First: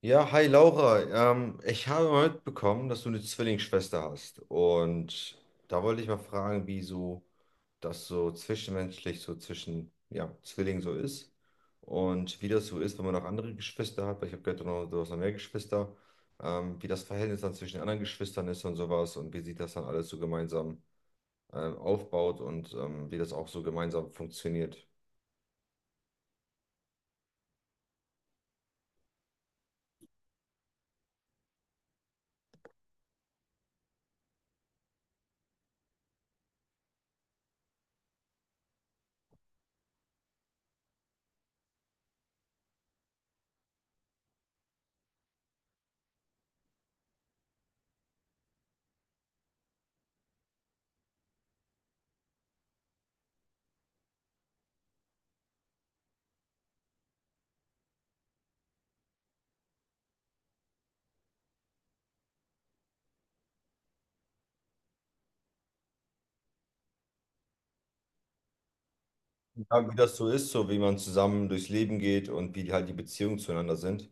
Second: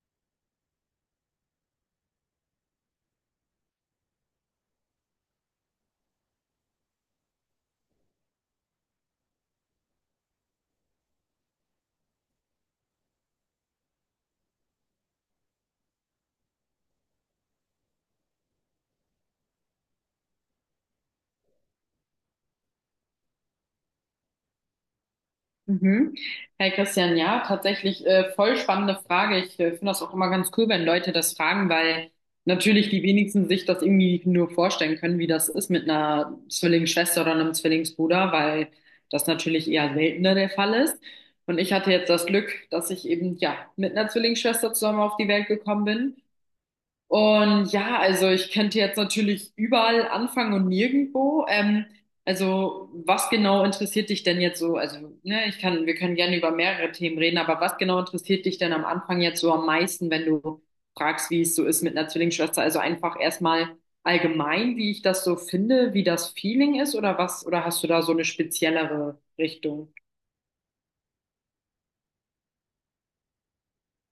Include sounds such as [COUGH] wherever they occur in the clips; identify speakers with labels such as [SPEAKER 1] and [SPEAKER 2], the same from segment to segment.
[SPEAKER 1] Ja, hi Laura. Ich habe mal mitbekommen, dass du eine Zwillingsschwester hast. Und da wollte ich mal fragen, wie so das so zwischenmenschlich, so zwischen ja, Zwillingen so ist. Und wie das so ist, wenn man noch andere Geschwister hat. Weil ich habe gehört, du, du hast noch mehr Geschwister. Wie das Verhältnis dann zwischen den anderen Geschwistern ist und sowas. Und wie sich das dann alles so gemeinsam aufbaut und wie das auch so gemeinsam funktioniert.
[SPEAKER 2] Mhm. Hey Christian, ja, tatsächlich voll spannende Frage. Ich finde das auch immer ganz cool, wenn Leute das fragen, weil natürlich die wenigsten sich das irgendwie nur vorstellen können, wie das ist mit einer Zwillingsschwester oder einem Zwillingsbruder, weil das natürlich eher seltener der Fall ist. Und ich hatte jetzt das Glück, dass ich eben ja mit einer Zwillingsschwester zusammen auf die Welt gekommen bin. Und ja, also ich könnte jetzt natürlich überall anfangen und nirgendwo. Also was genau interessiert dich denn jetzt so? Also ne, ich kann, wir können gerne über mehrere Themen reden, aber was genau interessiert dich denn am Anfang jetzt so am meisten, wenn du fragst, wie es so ist mit einer Zwillingsschwester? Also einfach erstmal allgemein, wie ich das so finde, wie das Feeling ist oder was? Oder hast du da so eine speziellere
[SPEAKER 1] Ja,
[SPEAKER 2] Richtung?
[SPEAKER 1] wie das so ist, so wie man zusammen durchs Leben geht und wie die halt die Beziehungen zueinander sind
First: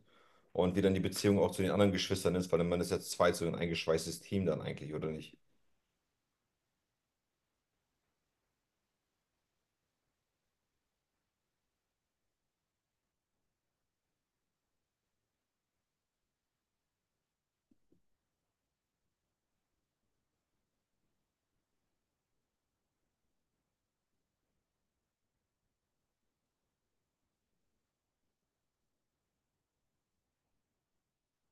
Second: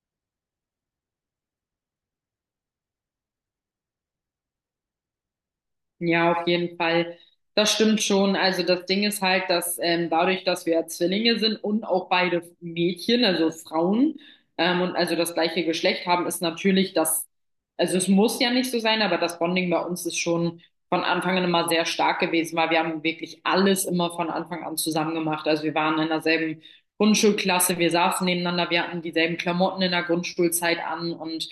[SPEAKER 1] und wie dann die Beziehung auch zu den anderen Geschwistern ist, weil man ist ja zu zweit so ein eingeschweißtes Team dann eigentlich, oder nicht?
[SPEAKER 2] Ja, auf jeden Fall. Das stimmt schon. Also das Ding ist halt, dass dadurch, dass wir ja Zwillinge sind und auch beide Mädchen, also Frauen, und also das gleiche Geschlecht haben, ist natürlich das, also es muss ja nicht so sein, aber das Bonding bei uns ist schon von Anfang an immer sehr stark gewesen, weil wir haben wirklich alles immer von Anfang an zusammen gemacht. Also wir waren in derselben Grundschulklasse, wir saßen nebeneinander, wir hatten dieselben Klamotten in der Grundschulzeit an und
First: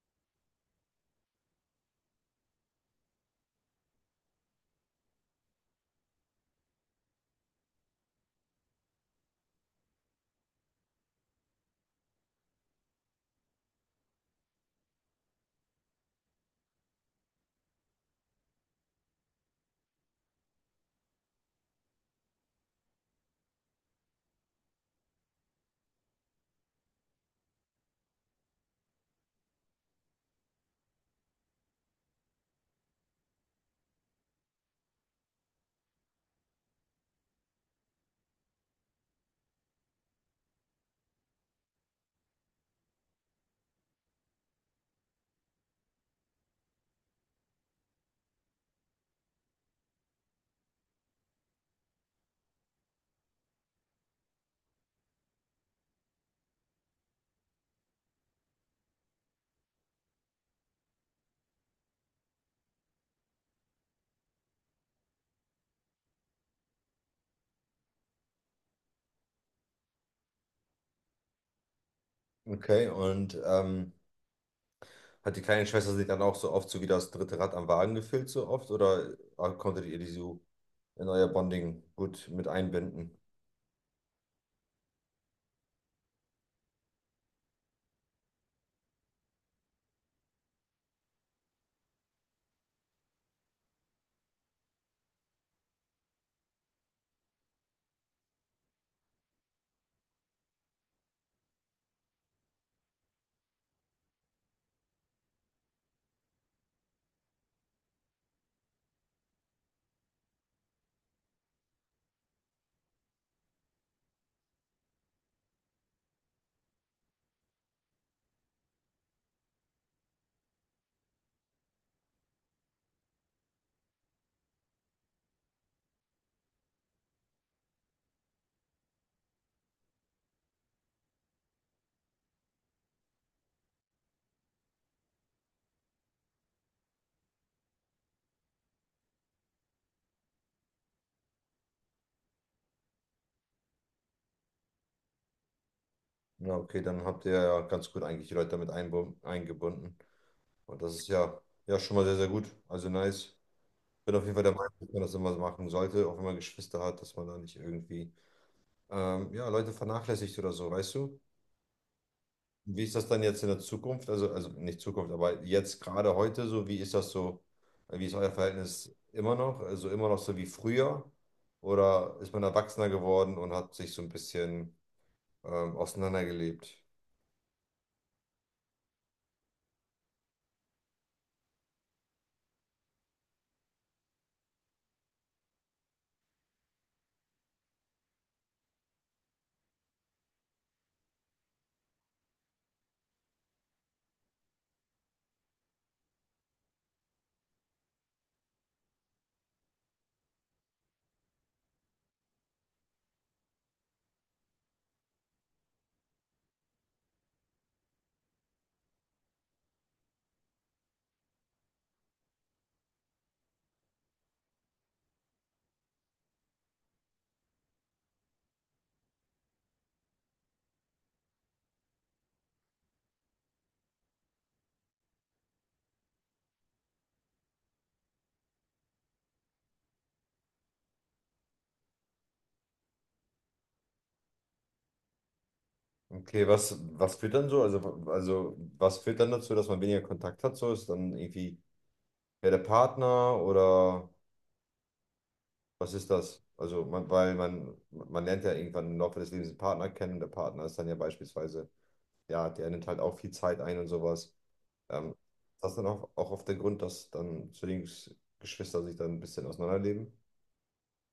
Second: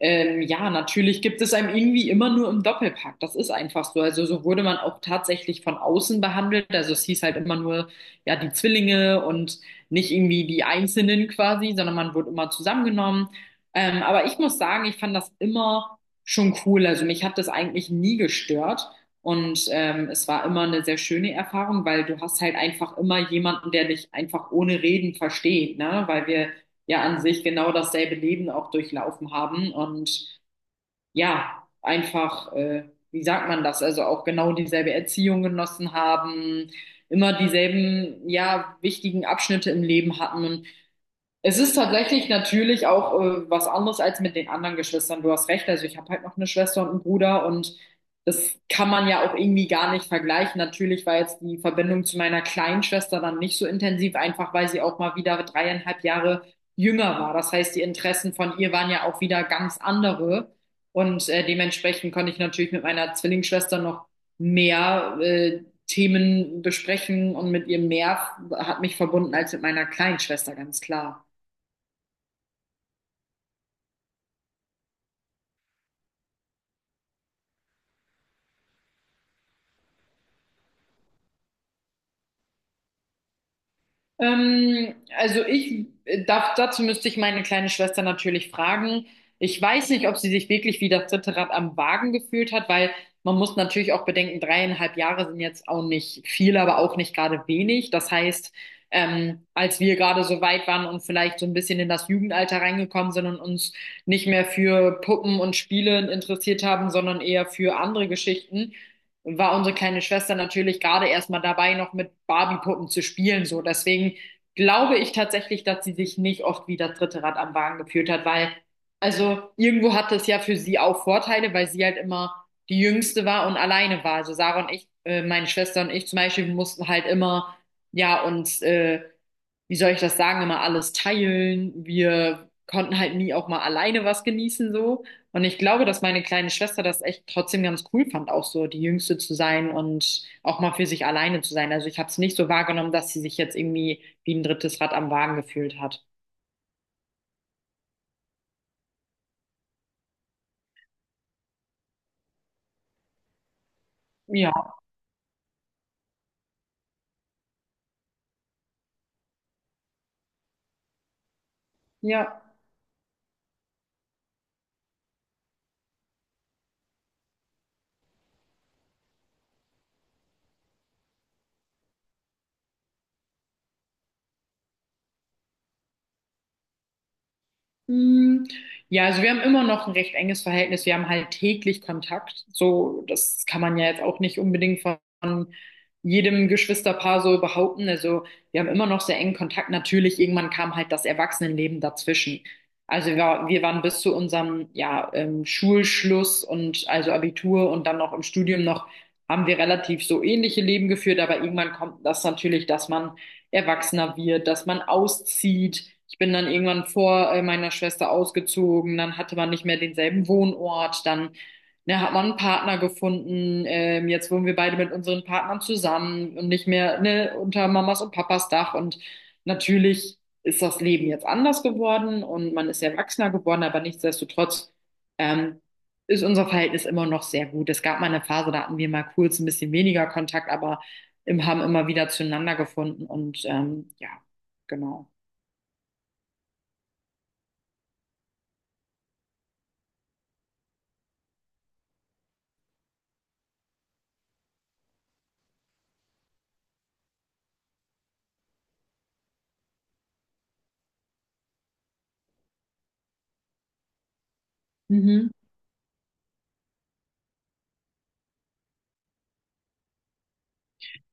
[SPEAKER 2] ja, natürlich gibt es einem irgendwie immer nur im Doppelpack. Das ist einfach so. Also so wurde man auch tatsächlich von außen behandelt. Also es hieß halt immer nur, ja, die Zwillinge und nicht irgendwie die Einzelnen quasi, sondern man wurde immer zusammengenommen. Aber ich muss sagen, ich fand das immer schon cool. Also mich hat das eigentlich nie gestört. Und es war immer eine sehr schöne Erfahrung, weil du hast halt einfach immer jemanden, der dich einfach ohne Reden versteht, ne? Weil wir ja an sich genau dasselbe Leben auch durchlaufen haben und ja, einfach, wie sagt man das, also auch genau dieselbe Erziehung genossen haben, immer dieselben, ja, wichtigen Abschnitte im Leben hatten und es ist tatsächlich natürlich auch was anderes als mit den anderen Geschwistern. Du hast recht, also ich habe halt noch eine Schwester und einen Bruder und das kann man ja auch irgendwie gar nicht vergleichen. Natürlich war jetzt die Verbindung zu meiner kleinen Schwester dann nicht so intensiv, einfach weil sie auch mal wieder dreieinhalb Jahre jünger war. Das heißt, die Interessen von ihr waren ja auch wieder ganz andere und dementsprechend konnte ich natürlich mit meiner Zwillingsschwester noch mehr Themen besprechen und mit ihr mehr hat mich verbunden als mit meiner kleinen Schwester, ganz klar.
[SPEAKER 1] Okay, und hat die kleine Schwester sich dann auch so oft so wie das dritte Rad am Wagen gefühlt, so oft, oder ah, konntet ihr die so in euer Bonding gut mit einbinden?
[SPEAKER 2] Also dazu müsste ich meine kleine Schwester natürlich fragen. Ich weiß nicht, ob sie sich wirklich wie das dritte Rad am Wagen gefühlt hat, weil man muss natürlich auch bedenken, dreieinhalb Jahre sind jetzt auch nicht viel, aber auch nicht gerade wenig. Das heißt, als wir gerade so weit waren und vielleicht so ein bisschen in das Jugendalter reingekommen sind und uns nicht mehr für Puppen und Spiele interessiert haben, sondern eher für andere Geschichten, war unsere kleine Schwester natürlich gerade erstmal dabei, noch mit Barbie-Puppen zu spielen. So, deswegen glaube ich tatsächlich, dass sie sich nicht oft wie das dritte Rad am Wagen gefühlt hat, weil also irgendwo hatte es ja für sie auch Vorteile, weil sie halt immer die Jüngste war und alleine war. Also Sarah und ich, meine Schwester und ich zum Beispiel, wir mussten halt immer, ja, uns, wie soll ich das sagen, immer alles teilen. Wir konnten halt nie auch mal alleine was genießen so. Und ich glaube, dass meine kleine Schwester das echt trotzdem ganz cool fand, auch so die Jüngste zu sein und auch mal für sich alleine zu sein. Also ich habe es nicht so wahrgenommen, dass sie sich jetzt irgendwie wie ein drittes Rad am Wagen gefühlt hat.
[SPEAKER 1] Ja, okay, dann habt ihr ja ganz gut eigentlich die Leute damit eingebunden und das ist ja, ja schon mal sehr, sehr gut, also nice. Bin auf jeden Fall der
[SPEAKER 2] Ja,
[SPEAKER 1] Meinung, dass man das immer so machen sollte, auch wenn man Geschwister hat, dass man da nicht irgendwie ja, Leute vernachlässigt oder so, weißt du?
[SPEAKER 2] ja.
[SPEAKER 1] Wie ist das dann jetzt in der Zukunft? Also nicht Zukunft, aber jetzt gerade heute so, wie ist das so? Wie ist euer Verhältnis immer noch? Also immer noch so wie früher? Oder ist man erwachsener geworden und hat sich so ein bisschen auseinandergelebt?
[SPEAKER 2] Mm, ja, also wir haben immer noch ein recht enges Verhältnis. Wir haben halt täglich Kontakt. So, das kann man ja jetzt auch nicht unbedingt von jedem Geschwisterpaar so behaupten. Also wir haben immer noch sehr engen Kontakt. Natürlich, irgendwann kam halt das Erwachsenenleben dazwischen. Also wir waren bis zu unserem ja, Schulschluss und also Abitur und dann noch im Studium noch, haben wir relativ so ähnliche Leben geführt. Aber irgendwann kommt das natürlich, dass man erwachsener wird, dass man auszieht. Ich bin dann irgendwann vor meiner Schwester ausgezogen, dann hatte man nicht mehr denselben Wohnort, dann ne, hat man einen Partner gefunden. Jetzt wohnen wir beide mit unseren Partnern zusammen und nicht mehr ne, unter Mamas und Papas Dach. Und natürlich ist das Leben jetzt anders geworden und man ist erwachsener geworden, aber nichtsdestotrotz ähm, ist unser Verhältnis immer noch sehr gut. Es gab mal eine Phase, da hatten wir mal kurz ein bisschen weniger Kontakt, aber im, haben immer wieder zueinander gefunden und ja, genau.
[SPEAKER 1] Okay, was, was führt dann so? Also, also was führt dann dazu, dass man weniger Kontakt hat? So ist dann irgendwie ja, der Partner oder was ist das? Also, man, weil man lernt ja irgendwann im Laufe des Lebens einen Partner kennen und der Partner ist dann ja beispielsweise, ja, der nimmt halt auch viel Zeit ein und sowas. Ist
[SPEAKER 2] Mhm.
[SPEAKER 1] das dann auch, auch auf der Grund, dass dann Zwillingsgeschwister sich dann ein bisschen auseinanderleben?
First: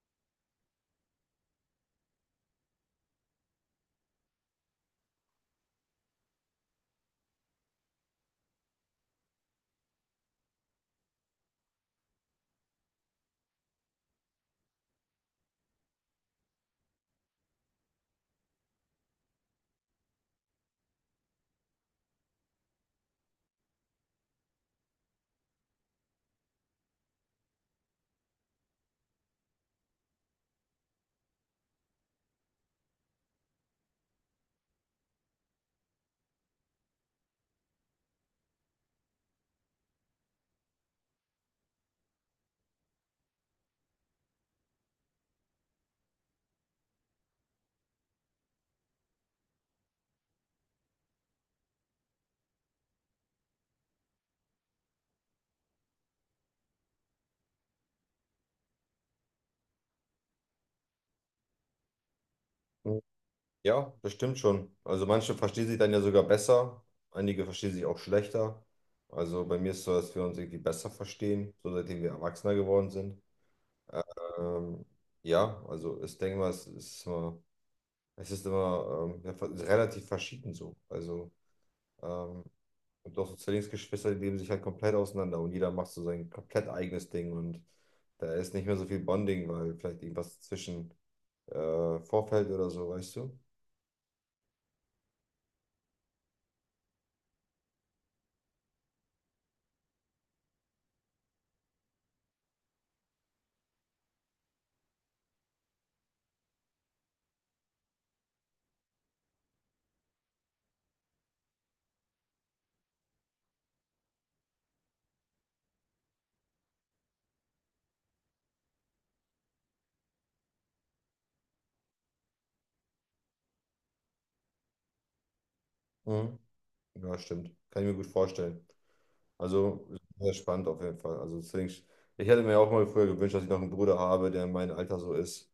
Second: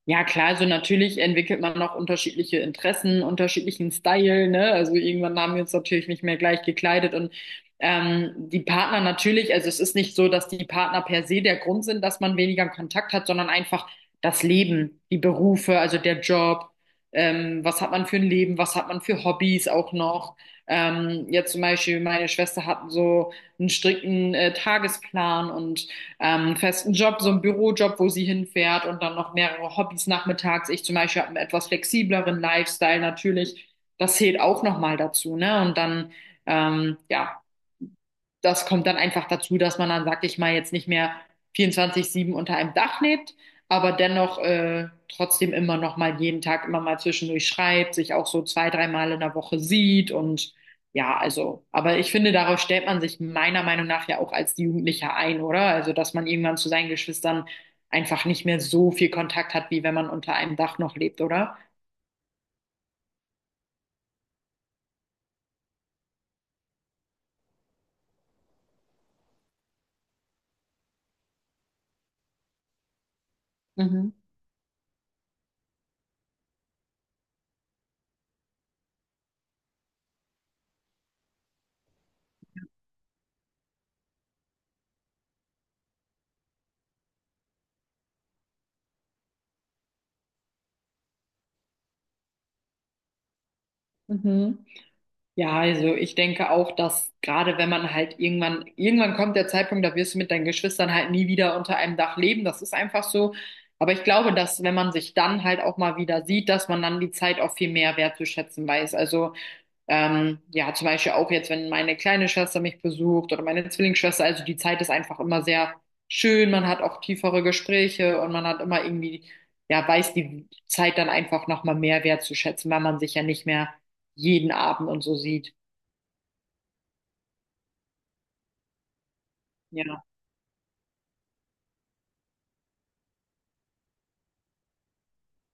[SPEAKER 2] Ja, klar, also natürlich entwickelt man noch unterschiedliche Interessen, unterschiedlichen Style, ne? Also irgendwann haben wir uns natürlich nicht mehr gleich gekleidet und die Partner natürlich, also es ist nicht so, dass die Partner per se der Grund sind, dass man weniger Kontakt hat, sondern einfach das Leben, die Berufe, also der Job, was hat man für ein Leben, was hat man für Hobbys auch noch. Jetzt zum Beispiel, meine Schwester hat so einen strikten Tagesplan und festen Job, so einen Bürojob, wo sie hinfährt und dann noch mehrere Hobbys nachmittags. Ich zum Beispiel habe einen etwas flexibleren Lifestyle natürlich. Das zählt auch nochmal dazu, ne? Und dann, ja, das kommt dann einfach dazu, dass man dann, sag ich mal, jetzt nicht mehr 24/7 unter einem Dach lebt, aber dennoch trotzdem immer noch mal jeden Tag immer mal zwischendurch schreibt, sich auch so zwei, dreimal in der Woche sieht und ja, also, aber ich finde, darauf stellt man sich meiner Meinung nach ja auch als Jugendlicher ein, oder? Also, dass man irgendwann zu seinen Geschwistern einfach nicht mehr so viel Kontakt hat, wie wenn man unter einem Dach noch lebt, oder?
[SPEAKER 1] Mhm. Ja, das stimmt schon. Also manche verstehen sich dann ja sogar besser, einige verstehen sich auch schlechter. Also bei mir ist es so, dass wir uns irgendwie besser verstehen, so seitdem wir Erwachsener geworden sind.
[SPEAKER 2] Mhm.
[SPEAKER 1] Ähm, ja, also ich denke mal, es ist immer es ist immer ja, relativ verschieden so. Also, ähm, und auch so Zwillingsgeschwister, die leben sich halt komplett auseinander und jeder macht so sein komplett eigenes Ding und da ist nicht mehr so viel Bonding, weil vielleicht irgendwas zwischen vorfällt oder so, weißt du?
[SPEAKER 2] Mhm. Ja, also ich denke auch, dass gerade wenn man halt irgendwann kommt der Zeitpunkt, da wirst du mit deinen Geschwistern halt nie wieder unter einem Dach leben. Das ist einfach so. Aber ich glaube, dass wenn man sich dann halt auch mal wieder sieht, dass man dann die Zeit auch viel mehr wertzuschätzen weiß. Also ja, zum Beispiel auch jetzt, wenn meine kleine Schwester mich besucht oder meine Zwillingsschwester, also die Zeit ist einfach immer sehr schön. Man hat auch tiefere Gespräche und man hat immer irgendwie, ja, weiß die Zeit dann einfach nochmal mehr wertzuschätzen, weil man sich ja nicht mehr jeden Abend und so sieht.
[SPEAKER 1] Mhm. Ja, stimmt. Kann ich mir gut vorstellen. Also,
[SPEAKER 2] Ja.
[SPEAKER 1] sehr spannend auf jeden Fall. Also, Zwillings ich hätte mir auch mal früher gewünscht, dass ich noch einen Bruder habe, der in meinem Alter so ist.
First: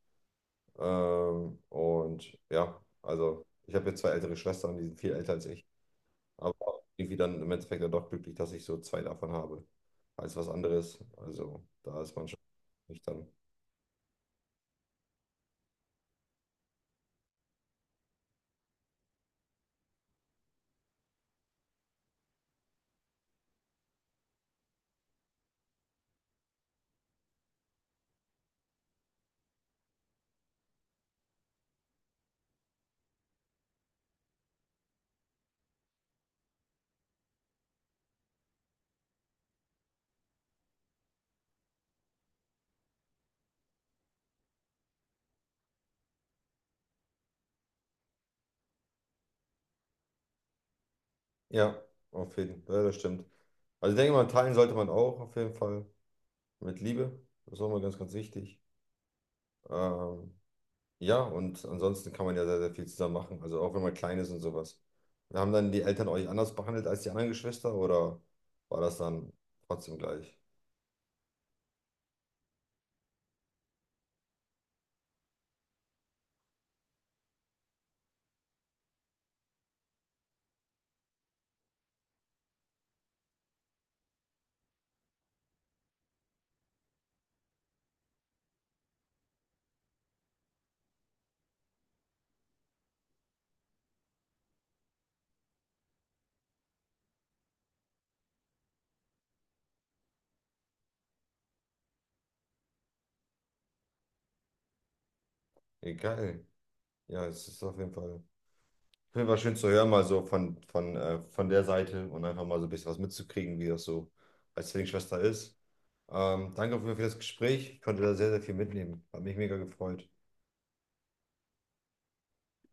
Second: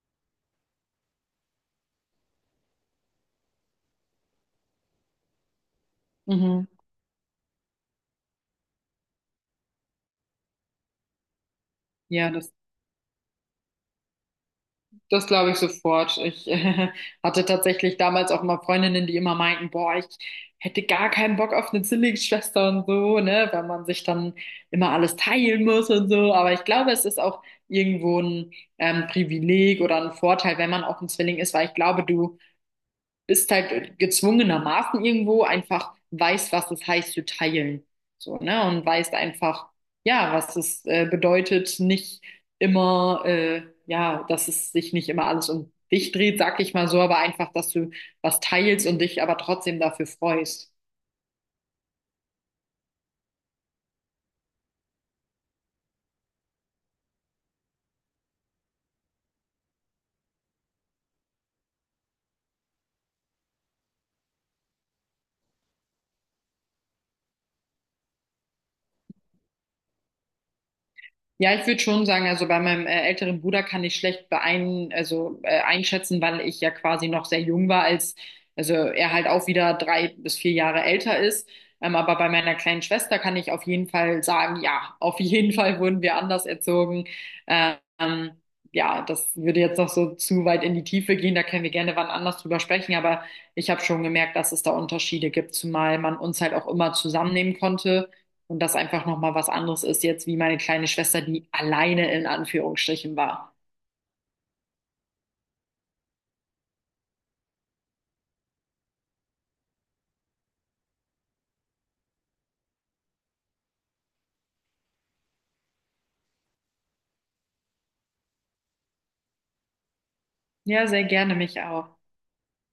[SPEAKER 1] Und ja, also, ich habe jetzt zwei ältere Schwestern, die sind viel älter als ich. Aber
[SPEAKER 2] Mhm.
[SPEAKER 1] irgendwie dann im Endeffekt dann doch glücklich, dass ich so zwei davon habe, als was anderes. Also da ist man
[SPEAKER 2] Ja,
[SPEAKER 1] schon nicht dann.
[SPEAKER 2] das glaube ich sofort. Ich [LAUGHS] hatte tatsächlich damals auch immer Freundinnen, die immer meinten, boah, ich hätte gar keinen Bock auf eine Zwillingsschwester und so, ne, weil man sich dann immer alles teilen muss und so. Aber ich glaube, es ist auch irgendwo ein Privileg oder ein Vorteil, wenn man auch ein Zwilling ist, weil ich glaube, du bist halt gezwungenermaßen irgendwo einfach weißt, was es heißt zu teilen. So, ne? Und weißt einfach, ja, was es bedeutet, nicht immer, ja, dass es sich nicht immer alles um dich dreht, sag ich mal so, aber einfach, dass du was teilst und dich aber trotzdem dafür freust.
[SPEAKER 1] Ja, auf jeden Fall, ja, das stimmt. Also ich denke mal, teilen sollte man auch auf jeden Fall mit Liebe. Das ist auch mal ganz, ganz wichtig. Ähm, ja, und ansonsten kann man ja sehr, sehr viel zusammen machen. Also auch wenn man klein ist und sowas. Haben dann die Eltern euch anders behandelt als die anderen Geschwister oder war das dann trotzdem gleich?
[SPEAKER 2] Ja, ich würde schon sagen, also bei meinem älteren Bruder kann ich schlecht einschätzen, weil ich ja quasi noch sehr jung war, also er halt auch wieder 3 bis 4 Jahre älter ist. Aber bei meiner kleinen Schwester kann ich auf jeden Fall sagen, ja, auf jeden [LAUGHS] Fall wurden wir anders erzogen. Ähm, ja, das würde jetzt noch so zu weit in die Tiefe gehen, da können wir gerne wann anders drüber sprechen, aber ich habe schon gemerkt, dass es da Unterschiede gibt, zumal man uns halt auch immer zusammennehmen konnte. Und das einfach nochmal was anderes ist jetzt, wie meine kleine Schwester, die alleine in Anführungsstrichen war.
[SPEAKER 1] Egal. Ja, es ist auf jeden Fall. Finde war schön zu hören, mal so von, von der Seite und einfach mal so ein bisschen was mitzukriegen, wie das so als Zwillingsschwester ist. Danke auf jeden Fall für das Gespräch. Ich konnte da sehr, sehr viel mitnehmen. Hat mich mega gefreut.
[SPEAKER 2] Ja, sehr gerne mich auch.